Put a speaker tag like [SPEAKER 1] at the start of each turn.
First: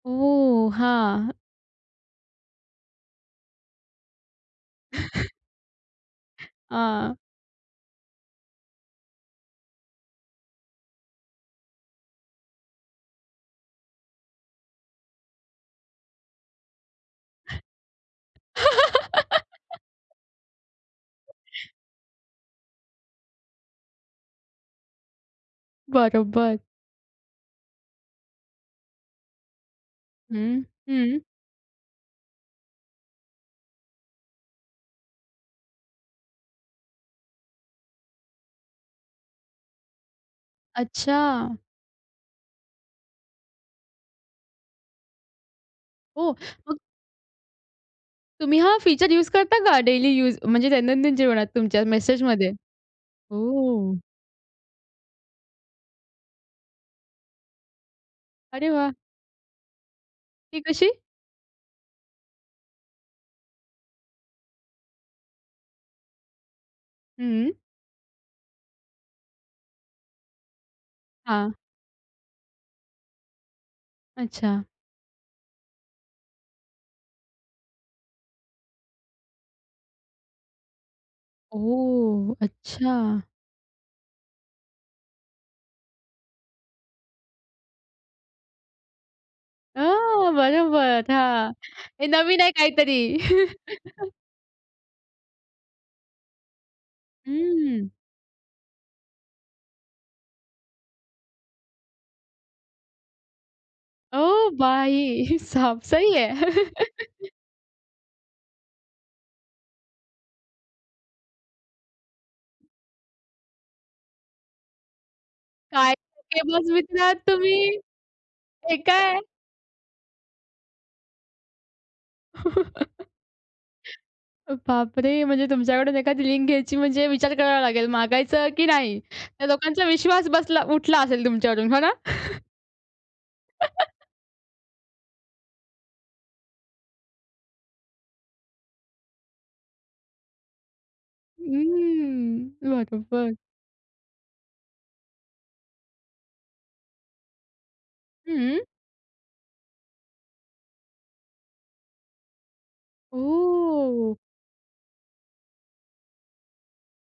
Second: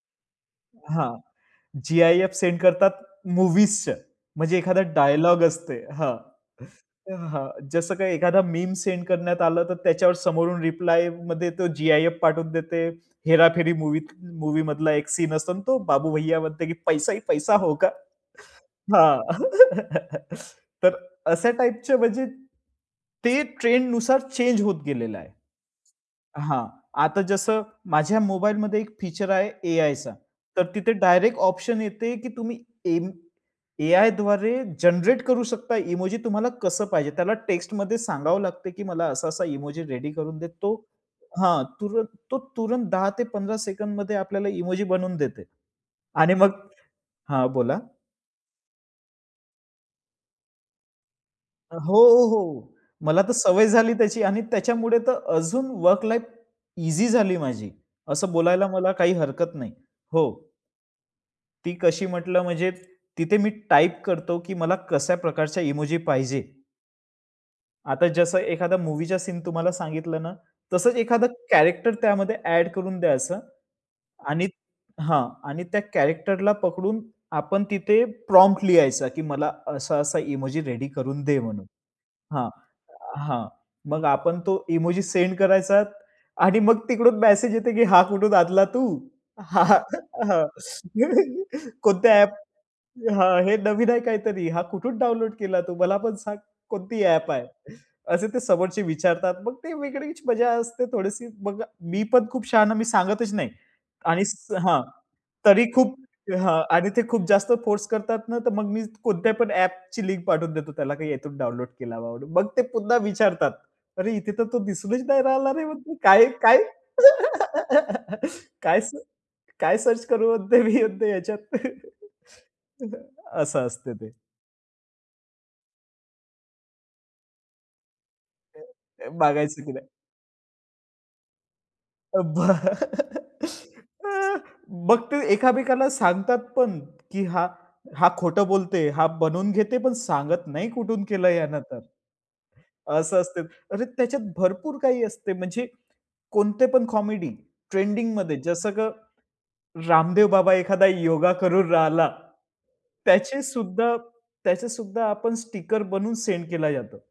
[SPEAKER 1] ओह!
[SPEAKER 2] हां,
[SPEAKER 1] हां.
[SPEAKER 2] GIF send करतात मूव्हीजचं, म्हणजे एखादा डायलॉग असते हां,
[SPEAKER 1] हां.
[SPEAKER 2] हां जसं काही एखादा मीम सेंड करण्यात आलं तर, त्याच्यावर समोरून रिप्लायमध्ये, तो जी-आय-एफ पाठवून देते. हेराफेरी मूव्हीत मूव्हीमधला एक सीन असतो आणि तो बाबू भैय्या म्हणते की "पैसा ही पैसा होगा." हां, तर अ, अशा टाइपच म्हणजे ते ट्रेंड नुसार चेंज होत गेलेलं आहे.
[SPEAKER 1] बरोबर.
[SPEAKER 2] हां. आता जसं माझ्या मोबाईलमध्ये एक फीचर आहे, ए-आयचं
[SPEAKER 1] हं,
[SPEAKER 2] तर तिथे
[SPEAKER 1] हं.
[SPEAKER 2] डायरेक्ट ऑप्शन येते, की तुम्ही एम ए-आयद्वारे जनरेट करू शकता इमोजी तुम्हाला कसं पाहिजे, त्याला टेक्स्टमध्ये सांगावं लागते, की मला असा-असा इमोजी रेडी करून देतो
[SPEAKER 1] अच्छा!
[SPEAKER 2] हां, तुरंत तो तुरंत 10 ते 15 सेकंदमध्ये आपल्याला इमोजी बनवून देते आणि
[SPEAKER 1] हो,
[SPEAKER 2] मग
[SPEAKER 1] मग
[SPEAKER 2] हां बोला.
[SPEAKER 1] तुम्ही हा फीचर यूज करता का डेली यूज, म्हणजे दैनंदिन जीवनात
[SPEAKER 2] अ,
[SPEAKER 1] तुमच्या
[SPEAKER 2] हो,
[SPEAKER 1] मेसेजमध्ये?
[SPEAKER 2] हो. मला तर सवय झाली
[SPEAKER 1] ओह!
[SPEAKER 2] त्याची आणि त्याच्यामुळे तर अजून वर्क लाईफ ईझी झाली माझी, असं बोलायला
[SPEAKER 1] अरे वाह!
[SPEAKER 2] मला काही हरकत नाही. हो.
[SPEAKER 1] ती कशी?
[SPEAKER 2] ती कशी म्हंटलं म्हणजे? तिथे मी टाइप करतो, की मला कशा प्रकारच्या इमोजी पाहिजे.
[SPEAKER 1] हं.
[SPEAKER 2] आता जसं, एखादा मूव्हीचा सीन तुम्हाला सांगितलं ना, तसंच एखादा
[SPEAKER 1] हां.
[SPEAKER 2] कॅरेक्टर त्यामध्ये ॲड करून द्यायचं आणि
[SPEAKER 1] अच्छा.
[SPEAKER 2] हां. आणि त्या कॅरेक्टरला पकडून आपण तिथे प्रॉम्प्ट लिहायचा, की मला असा-असा इमोजी रेडी करून दे म्हणून
[SPEAKER 1] ओह!
[SPEAKER 2] हां.
[SPEAKER 1] अच्छा.
[SPEAKER 2] हां. मग आपण तो इमोजी सेंड करायचा आणि मग तिकडून मेसेज येतो, की "हा कुठून आणला तू?
[SPEAKER 1] अ, बरोबर. हां. हे
[SPEAKER 2] कोणत्या ॲप?"
[SPEAKER 1] नवीन आहे काहीतरी.
[SPEAKER 2] हां, "हे नवीन आहे काहीतरी, हा कुठून डाउनलोड केला तू? मला पण सांग. कोणती ॲप आहे?"
[SPEAKER 1] हम्म.
[SPEAKER 2] असे ते समोरचे विचारतात, मग ते वेगळीच मजा असते थोडीशी. मग मी पण खूप शहाणा, मी सांगतच नाही आणि
[SPEAKER 1] ओह!
[SPEAKER 2] हां,
[SPEAKER 1] भाई
[SPEAKER 2] तरी
[SPEAKER 1] साब!
[SPEAKER 2] खूप
[SPEAKER 1] सही है
[SPEAKER 2] हां. आणि ते खूप जास्त फोर्स करतात ना, तर मग मी कोणत्या पण ॲपची लिंक पाठवून देतो, त्याला का यातून डाउनलोड केला बाबांनो. मग ते पुन्हा विचारतात, "अरे! इथे तर तो दिसूनच नाही राहिला रे,
[SPEAKER 1] काय
[SPEAKER 2] मग
[SPEAKER 1] [unintelligible]
[SPEAKER 2] काय-काय?"
[SPEAKER 1] मित्र आहात तुम्ही? हे
[SPEAKER 2] काय स
[SPEAKER 1] काय?
[SPEAKER 2] काय सर्च करू म्हणते, मी म्हणते ह्याच्यात असं असते ते.
[SPEAKER 1] बापरे! म्हणजे तुमच्याकडून एखादी लिंक घ्यायची म्हणजे विचार करावा लागेल, मागायचं
[SPEAKER 2] ए
[SPEAKER 1] की नाही?
[SPEAKER 2] ए
[SPEAKER 1] त्या
[SPEAKER 2] मागायचं की
[SPEAKER 1] लोकांचा
[SPEAKER 2] नाही?
[SPEAKER 1] विश्वास बसला उठला असेल तुमच्यावरून हो ना?
[SPEAKER 2] मग ते एकामेकाला सांगतात पण, की हा हा खोटं बोलत आहे, हा बनवून घेते, पण सांगत नाही कुठून केलं यानं तर,
[SPEAKER 1] उम्म.
[SPEAKER 2] असं
[SPEAKER 1] बरोबर.
[SPEAKER 2] असते. अरे, त्याच्यात भरपूर काही असते. म्हणजे कोणते पण कॉमेडी ट्रेंडिंगमध्ये,
[SPEAKER 1] हं.
[SPEAKER 2] जसं का रामदेव बाबा एखादा योगा करून राहिला, त्याचे सुद्धा,
[SPEAKER 1] ओह!
[SPEAKER 2] त्याचे सुद्धा आपण स्टिकर बनून सेंड केला जातो.